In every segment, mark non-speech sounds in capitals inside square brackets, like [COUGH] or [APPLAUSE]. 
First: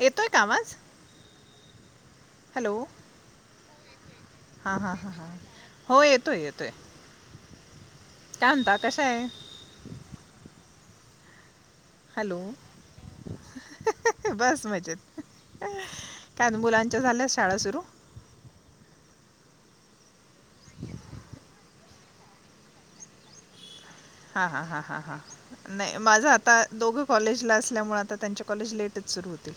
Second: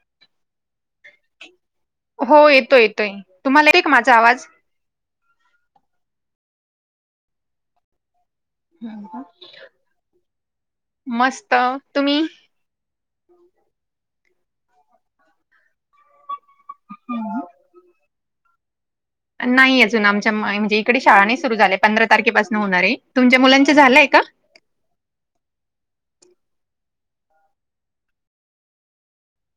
ए तोय का आवाज. हो येतोय येतोय तुम्हाला येतोय का माझा आवाज. हा हा ह ह हो येतोय येतोय. काय म्हणता कशा आहे मस्त. तुम्ही हॅलो बस मजेत. काद मुलांच्या झाल्या शाळा सुरू. नाही अजून आमच्या म्हणजे इकडे शाळा नाही सुरू झाल्याय पंधरा तारखेपासून होणार आहे तुमच्या मुलांच झालंय का. हा हा हा हा हा. नाही माझ आता दोघं कॉलेजला असल्यामुळे आता त्यांच्या कॉलेज लेटच सुरू होतील.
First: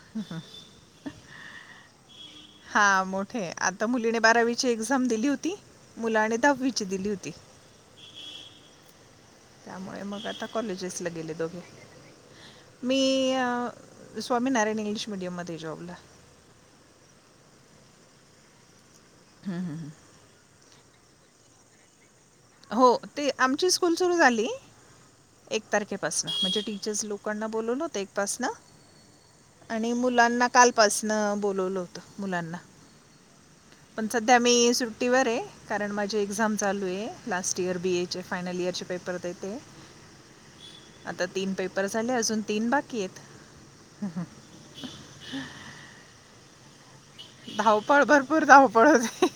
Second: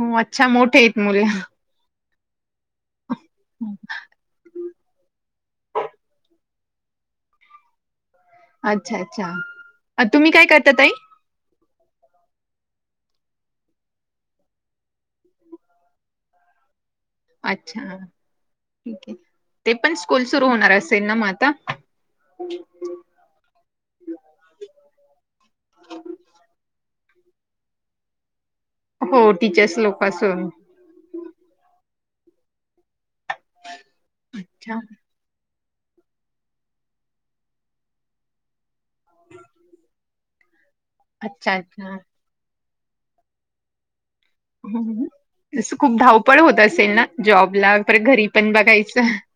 हो अच्छा मोठे आहेत मुल. हा मोठे आता मुलीने बारावीची एक्झाम दिली होती मुलाने दहावीची दिली होती. अच्छा अच्छा. त्यामुळे अ, मग तुम्ही काय आता करता ताई कॉलेजेसला गेले दोघे. मी स्वामीनारायण इंग्लिश मिीडियमध्ये जॉबला. अच्छा ठीक आहे ते पण स्कूल सुरू होणार असेल ना मग आता. हो ते आमची स्कूल सुरू झाली. एक तारखेपासन म्हणजे टीचर्स लोकांना बोलवून होत एक पाासन. हो टीचर्स आणि लोक असून मुलांना कालपासन बोलवलं होतं मुलांना. पण सध्या मी अच्छा सुट्टीवर आहे. कारण माझी एक्झाम चालू आहे लास्ट इयर बी एचे फायनल इयरचे पेपर देते. आता अच्छा तीन पेपर अच्छा आले अजून तीन बाकी आहेत. [INAUDIBLE] तिथे खूप धावपळ होत असेल ना. जॉबला परत धावपळ घरी भरपूर पण धावपळ बघायचं होते.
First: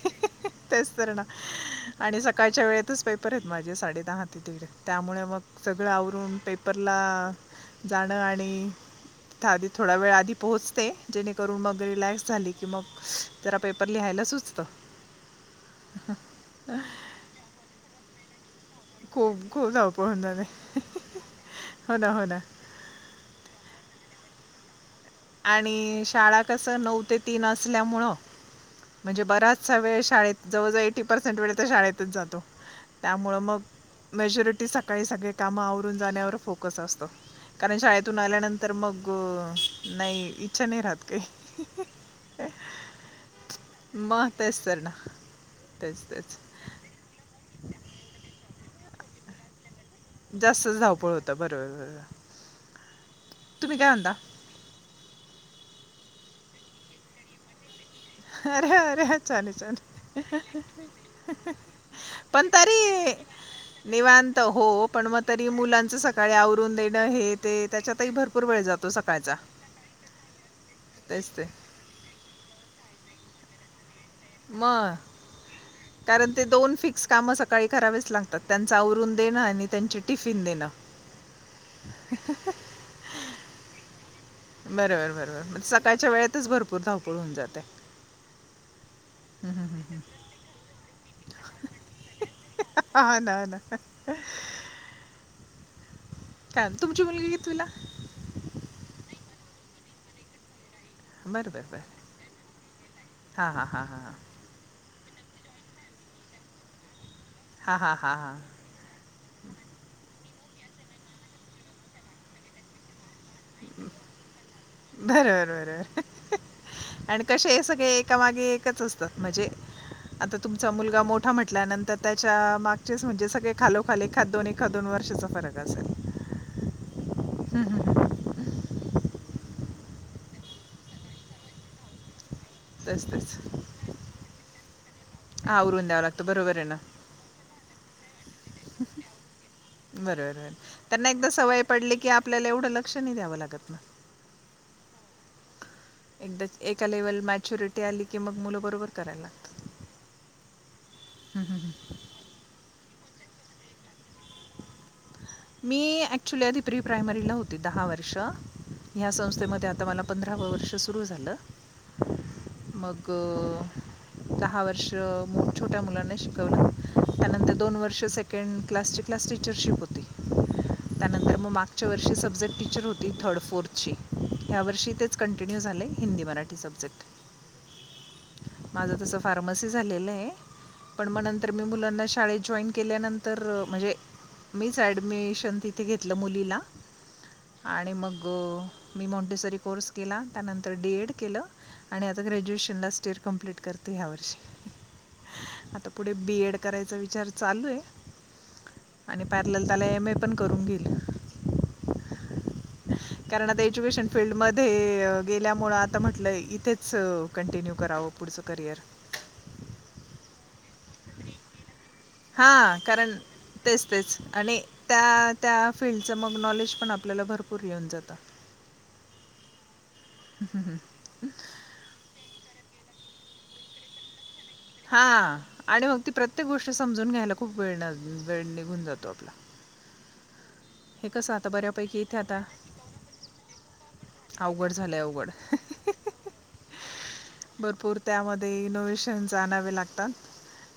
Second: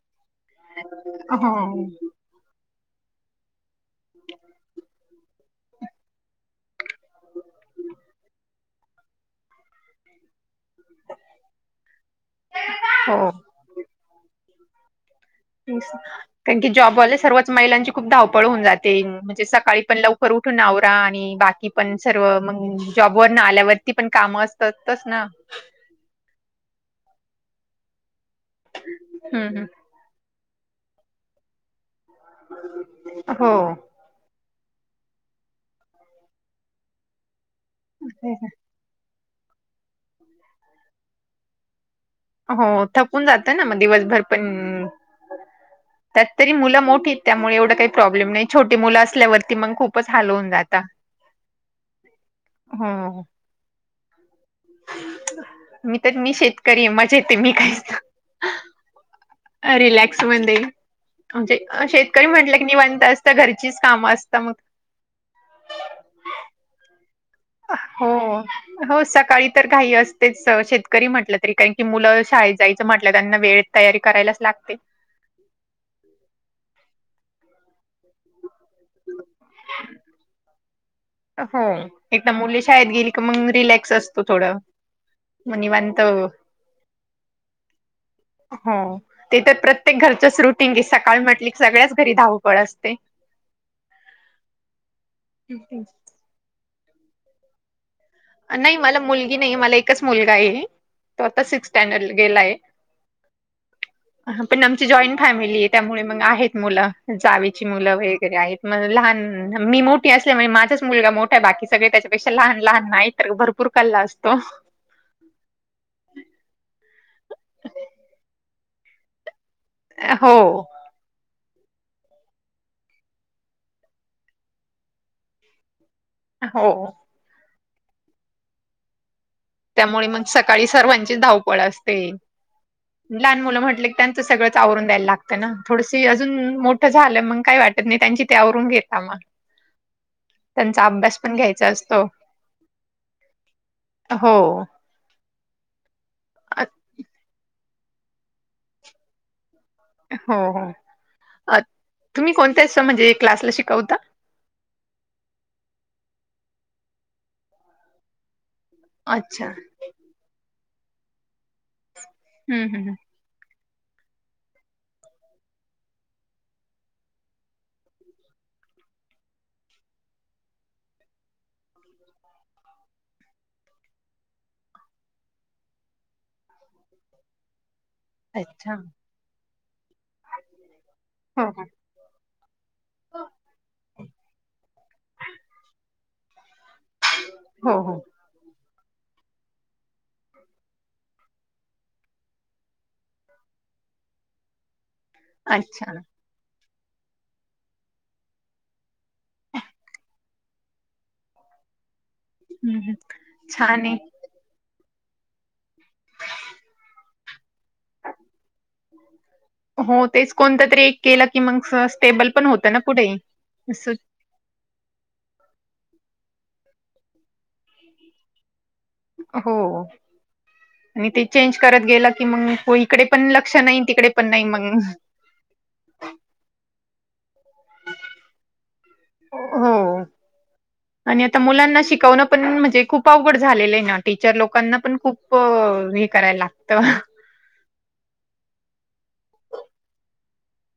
तेच तर ना हो आणि सकाळच्या वेळेतच पेपर आहेत माझे साडे दहा ते तीिकडे. त्यामुळे मग सगळं आवरून पेपरला जाणं आणि. आधी थोडा वेळ आधी पोहचते जेणेकरून मग रिलॅक्स. झाली की मग हो जरा पेपर लिहायला सुचत. कारण की जॉबवाले सर्वच महिलांची खूप धावपळ होऊन जाते. ते म्हणजे खूप खूप सकाळी पण धावपळ होऊन लवकर जाते उठून आवरा आणि बाकी पण हो ना हो सर्व ना मग. जॉबवरर न आल्यावरती पण कामं असतातच ना. आणि शाळा कस नऊ ते तीन असल्यामुळं. म्हणजे हम्म बराचसा वेळ शाळेत जवळजवळ एटी पर्सेंट वेळ तर शाळेतच जातो. हम्म त्यामुळं हो मग. मेजॉरिटी सकाळी सगळी कामं आवरून जाण्यावर फोकस असतो कारण शाळेतून आल्यानंतर मग. ग नाही इच्छा नाही राहत काय. ह. हो थपून जात ना मग दिवसभर पण तेच तर ना तेच त्यात तेच तरी मुलं मोठी. त्यामुळे एवढं काही प्रॉब्लेम नाही छोटे मुलं असल्यावरती मग खू. जास्त धावपळ होतं बरोबर. हा. तुम्ही काय म्हनता? मी तर मी शेतकरी आहे मजा येते मी काहीच अरे अरे चालेल मध्ये चाले म्हणजे शेतकरी पण म्हटलं की तरी निवांत असतं घरचीच कामं असतं निवांत मग हो पण मग तरी मुलांच सकाळी आवरून देणं हे ते हो त्याच्यातही भरपूर वेळ जातो हो सकाळचा सकाळी तर काही असतेच शेतकरी तेच म्हंटलं ते तरी काही की मुलं शाळेत जायचं म्हटलं त्यांना वेळ तयारी करायला. मग. [INAUDIBLE] कारण ते दोन फिक्स काम सकाळी करावेच लागतात त्यांच आवरून देणं आणि त्यांची टिफिन देणं. हो एकदा मुली शाळेत गेली क मंग मी रिलॅक्स असते. बरोबर बरोबर सकाळच्या वेळेतच भरपूर धावपळ होऊन जाते. हो ते तर प्रत्येक घरचेच रुटींग की सकाळ म्हटलं की सगळ्याच घरी धावू हो ना हो ना. ब्युटीझ. तुमची मुलगी कितवीला? नाही मला मुलगी नाही मला एकच मुलगा आहे. तो आता बरं बरं सिक्स बरं स्टँडर्ड गेलाय. हां हां हां हां पण आमची जॉईंट फॅमिली आहे त्यामुळे मग आहेत मुलं जावेची हां मुलं हां हां वगैरे हां आहेत. म लहान मी मोठी असल्या म्हणज माझाच मुलगा मोठा आहे बाकी सगळे त्याच्यापेक्षा लहान लहान नाही. भरपूर कल्ला असतो. बरोबर बरोबर आणि कसे हे सगळे एकामागे एकच असतात म्हणजे. हो आता तुमचा मुलगा मोट मोठा म्हटल्यानंतर त्याच्या मागचेच म्हणजे सगळे खालोखाली एखाद दोन एखादोन वर्षाचा फरक असल. हो. हम हम ह. त्यामुळे मग सकाळी सर्वांचीच धावपळ असते. तेच तेच लहान मुलं म्हटल की त्यांचं सगळंच आवरून द्यायला लागतं ना आवरून द्यावं थोडशी लागतं अजून बरोबर आहे ना मोठ झा लं मग काही वाटत नाही त्यांची ते आवरून घेता मग. बरोबर त्यांचा त्यांना अभ्यास एकदा पण सवय घ्यायचा पडली असतो की आपल्याला एवढं लक्ष नाही द्यावं लागत ना. हो. एकदाच अ- एका लेव्हल मॅच्युरिटी आली की मग मुलंबरोबर करायला लागतात. हो हो. हम्म, हम्म, अ हम्म. तुम्ही कोणत्या अस म्हणजे क्लासला शिकवता? मी ऍक्च्युली आधी प्री प्रायमरीला होती दहा वर्ष. ह्या अच्छा संस्थेमध्ये आता मला पंधराव वर्ष सुरू झालं. हम् हम हम. अ. दहा वर्ष मोट छोट्या मुलांना शिकवलं त्यानंतर दोन वर्ष सेकंड क्लासचे क्लास टीचरशिप होती. त्यानंतर म मागच्या वर्षी सब्जेक्ट टीचर होती थर्ड फोर्थची. ह्या वर्षी तेच कंटिन्यू झाले हिंदी, मराठी सब्जेक्ट. अच्छा माझं तसं फार्मसी झालेलं आहे. पण नंतर हो मी मुलांना शाळेत जॉइन केल्यानंतर म्हणजे मीच ऍडमिशन तिथे घेतलं मुलीला. हो आणि हो मग ग मी मॉन्टेसरी कोर्स केला त्यानंतर डी एड केलं आणि आता ग्रॅज्युएशनला तर कंप्लीट करते ह्या वर्षी. आता अच्छा पुढे बी एड करायचा विचार चालूये आणि पॅरलल त्याला एम ए पण करून घेईल. हम्म हम्म कारण आता छान आहे. एज्युकेशन फील्डमध्ये गेल्यामुळं आता म्हटलं इथेच कंटिन्यू करावं पुढचं करियर. हो तेच कोणत तरी एक केलं की मंग सहज हा कारण तेच तेच आणि त्या त्या फिल््डचं मग नॉलेज पण आपल्याला भरपूर येऊन जातं. हो. आणि ते चेंज करत गेलं की मग इकडे पण लक्ष नाही तिकडे पण नाही मग हा आणि मग ती प्रत्येक गोष्ट समजून घ्यायला खूप वेळ वेळ निघून जातो आपला. हम. हे आणि कसं आता मुलांना बऱ्यापैकी इथे शिकवणं आता पण म्हणजे खूप अवघड झालेलं आहे ना, टीचर अवघड लोकांना पण झालंय खूप अवघड. प हे करायला लागतं. भरपूर त्यामध्ये इनोवे्हेशन्स आणावे लागतात.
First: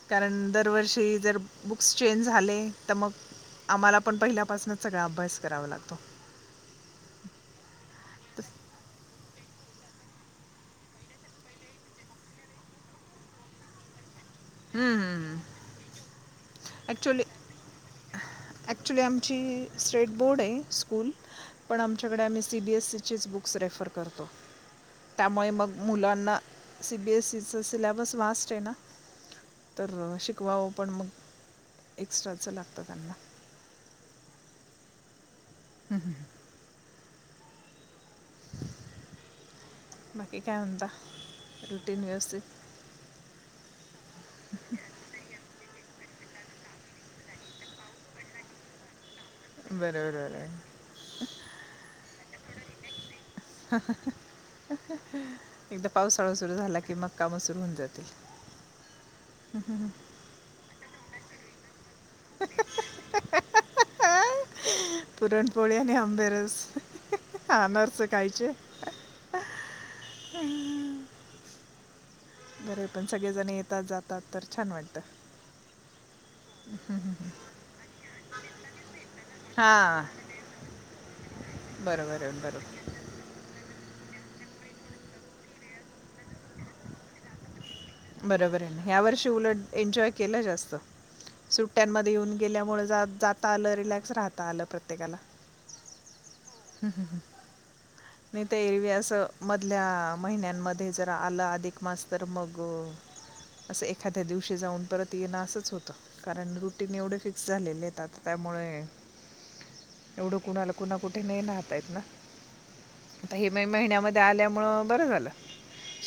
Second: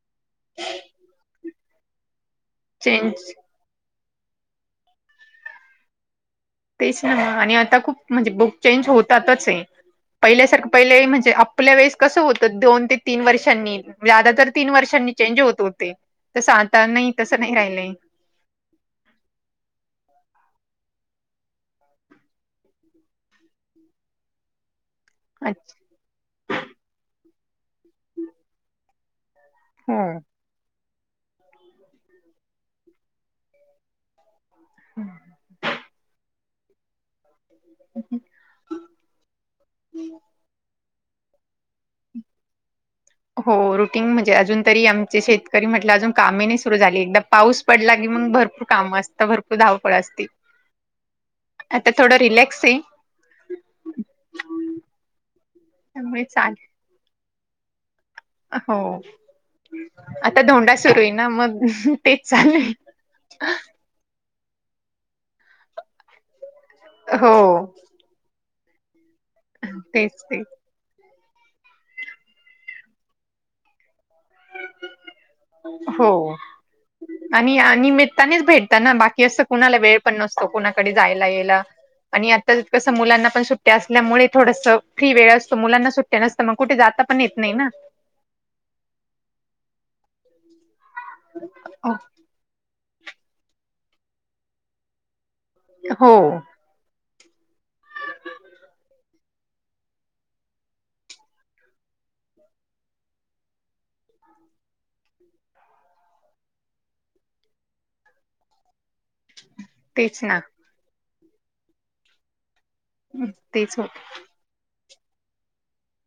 कारण दरवर्षी जर बुक्स चेंज झाले तर मग, चेंज आम्हाला पण पहिल्यापासूनच सगळा अभ्यास करावा लागतो. तेच ना मग आणि आता खूप म्हणजे बुक चेंज होतातच आहे. पहिल्यासारखं पहिले म्हणजे आपल्या वेळेस कसं होतं दोन ते तीन वर्षांनी जादा तर तीन हं, वर्षांनी हं. चेंज होत होते. तसं आता नाही ॲक्चुअली तसं नाही राहिलंय. ॲक्च्युली आमची स्ट्रेट बोर्ड आहे स्कूल. पण आमच्याकडे आम्ही सीबीएससी चीच बुक्स रेफर करतो. त्यामुळे मग मुलांना सीबीएससीच सिलॅबस वास्ट आहे ना. तर हम शिकवावं पण मग एक्स्ट्राचं लागतं त्यांना. हम्. हम हम हम. [INAUDIBLE] बाकी काय म्हनता रुटीन व्यवस्थित? हो रुटीन म्हणजे अजून तरी आमचे शेतकरी म्हटलं अजून कामही नाही सुरू झाले एकदा पाऊस पडला की मग भरपूर काम असत, भरपूर बरं धावपळ असती. बरं बरं आता थोडं रिलॅक्स आहे. एकदा त्यामुळे पावसाळा सुरु चालेल झाला की मग काम सुर होऊन जातील. हो आता धोंडा सुरू आहे ना मग तेच चाललंय पुरणपोळी आणि आंबेरस, हो आनारसे खायचे तेच ते बरे पण सगळेजण येतात, जातात तर छान वाटतं. हो आणि या निमितानीच भेटताना बाकी की असं कुणाला वेळ हां पण नसतो कुणाकडे जायला, यायला बरोबर आणि आहे आता बरोबर कस? मुलांना पण सुट्ट्या असल्यामुळे थोडस फ्री वेळ असतो. मुलांना सुट्ट्या नसतं मग कुठ जाता पण येत नाही ना? बरोबर आहे. ह्या वर्षी उलट एन्जॉय केलं जास्त सुट्ट्यांमध्ये येऊन गेल्यामुळे जाता आलं, रिलॅक्स राहता आलं प्रत्येकाला हो. हू हू हू. नाही तर एरवी आस मधल्या महिन्यांमध्ये, जर आलं अधिक मास तर मग अ असं एखाद्या दिवशी जाऊन परत येणं असंच होतं. कारण रुटीन एवढे फिक्स झालेले आहेत आता त्यामुळे तेच एवढं ना कुणाला पूणा कुठे नाही राहतायेत ना? आता हे मे तेच हो महिन्यामध्ये आल्यामुळ, बरं झालं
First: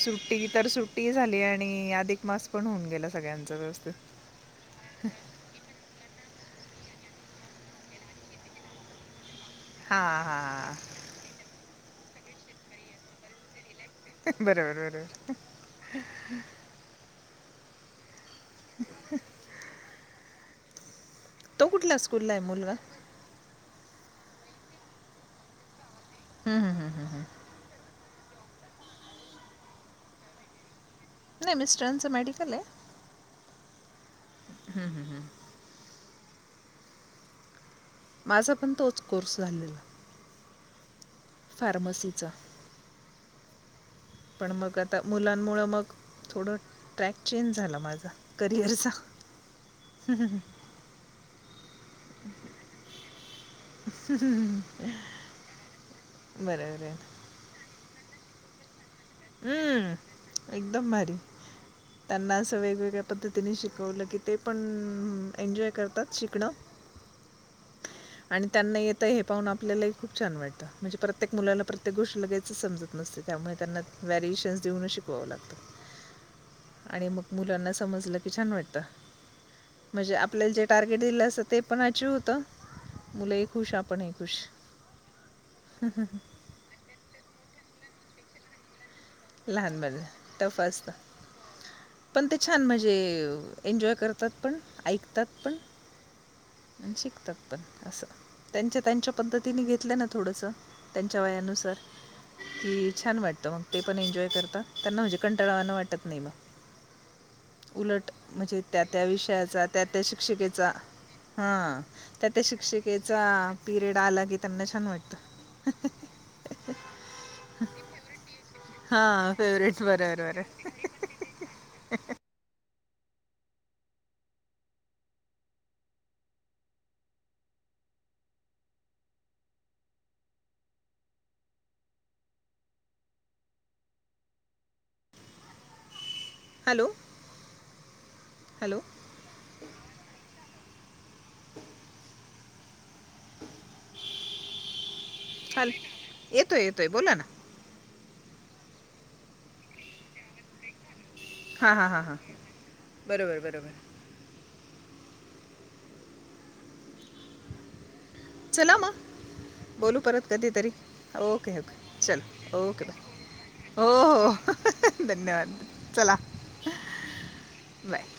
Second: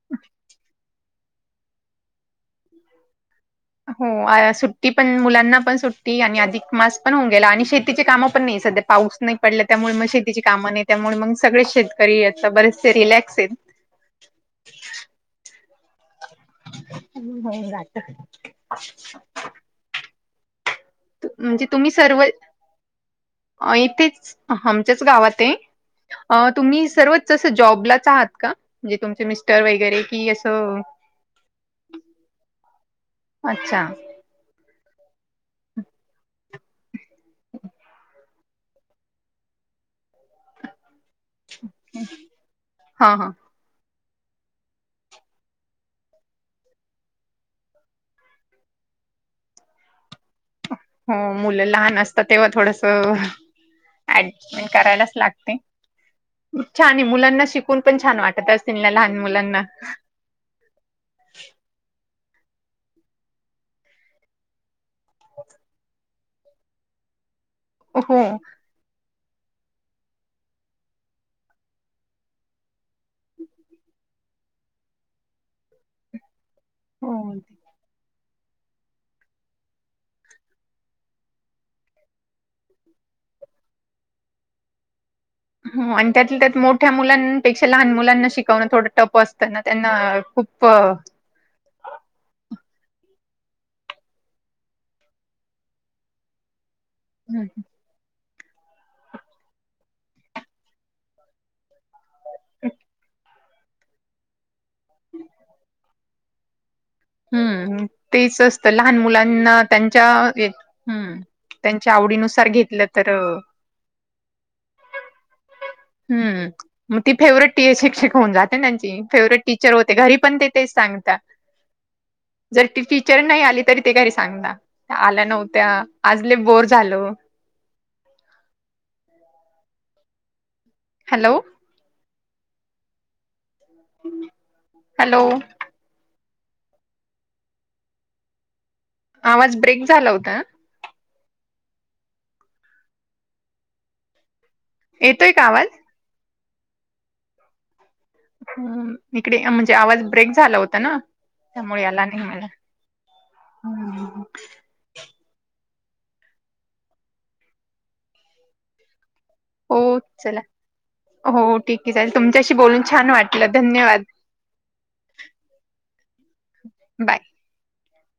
सुट्टी तर सुट सुट्टी झाली आणि अधिक मास पण होऊन गेला, सगळ्यांचा व्यवस्थित हो आया सुट्टी पण मुलांना पण सुट ते आणि अधिक मास पण होऊन, गेला आणि शेतीची काम पण नाही सध्या पाऊस नाही पडल्या त्यामुळे हां, मग शेतीची कामं हां. नाही, त्यामुळे मग सगळे शेतकरी आता बरेचसे रिलॅक्स आहेत. बरोबर बरोबर हम् व्हय जात. तो म्हणजे तुम्ही कुठल्या सर्व स्कूलला आहे मुलगा येथेच आमच्याच गावातए हम्म, हम्म, तुम्ही हम्म, हम्म, सर्वच हम्म. तीथ जॉबलाच आहात का? म्हणजे तुमचे मिस्टर वगैरे कि असं नाही मिस्टरांच मेडिकल आहे. अच्छा माझा पण तोच कोर्स झालेला फार्मसीचा हा हा. पण मग आता मुलांमुळ मग थोड ट्रॅक चेंज झाला माझा करिअरचा [UNINTELLIGIBLE] हो मुलं लहान असतात तेव्हा थोडस ऍडजेस्टमेंट करायलाच लागते. खूप छान आहे मुलांना शिक फोन पण छान वाटत असतील, ना लहान मुलांना हम्म, एकदम भारी त्यांना असं वेगवेगळ्या पद्धतीने शिकवलं, की ते पण एन्जॉय करतात, शिकण हो. आणि त्यांना येत ते हे पाहून आपल्यालाही खूप छान वाटतं, म्हणजे प्रत्येक मुलाला प्रत्येक गोष्टी लगेचच समजत नसते, त्यामुळे त्यांना ती व्हॅरिएशन्स देऊनच शिकवावं लागतं आणि हो. मग मुलांना समजलं की, छान वाटत म्हणजे आपल्याला जे टार्गेट दिलं असं ते पण अचिव्ह होत. मुलं ही खुश आपण ही खुश हो आणि त्यातल्या त्यात मोठ्या मुलांपेक्षा लहान मुलांना शिकवणं थोडं टफ असत. त्यांना लहान बाल त्यांना टफ खूप असतं पण ते छान म्हणजे एन्जॉय करतात पण, ऐकतात पण आणि शिकतात पण असं त्यांच्या त्यांच्या पद्धतीने घेतलं, ना थोडस त्यांच्या वयानुसार कि छान वाटतं मग ते पण एन्जॉय करतात, त्यांना म्हणजे कंटळावान वाटत नाही मग हम्म उलट तेच म्हणजे असतं त्या लहान त्या मुलांना विषयाचा, त्या त्या त्यांच्या शिक्षिकेचा हम्म हा त्यांच्या त्या त्या आवडीनुसार घेतलं तर शिक्षिकेचा अ पिरियड आला की, त्यांना छान वाटतं. हुं. मग ती फेवरेट शिक्षक होऊन जाते, त्यांची हां फेवरेट टीचर होते. घरी बरोबर पण बरं ते तेच सांगता जर ती टीचर नाही आली, तरी ते घरी सांग ना त्या आल्या नव्हत्या, आज लई बोर झाल. हॅलो. हॅलो. हॅलो. हॅलो. आवाज ब्रेक झाला होता. [INAUDIBLE] येतोय का आवाज? येतोय येतोय बोला ना. हम्म इकडे, म्हणजे आवाज ब्रेक झाला होता ना. हां त्यामुळे हां हां आला हां नही मला, बरोबर बरोबर हम्म. चला म. हो बोलू परत चला कधी तरी, हो ओके ओके ठीक आहे चालेल चल तुमच्याशी बोलून ओके बाय, छान वाटलं हो धन्यवाद हो. धन्यवाद चला. बाय. बाय.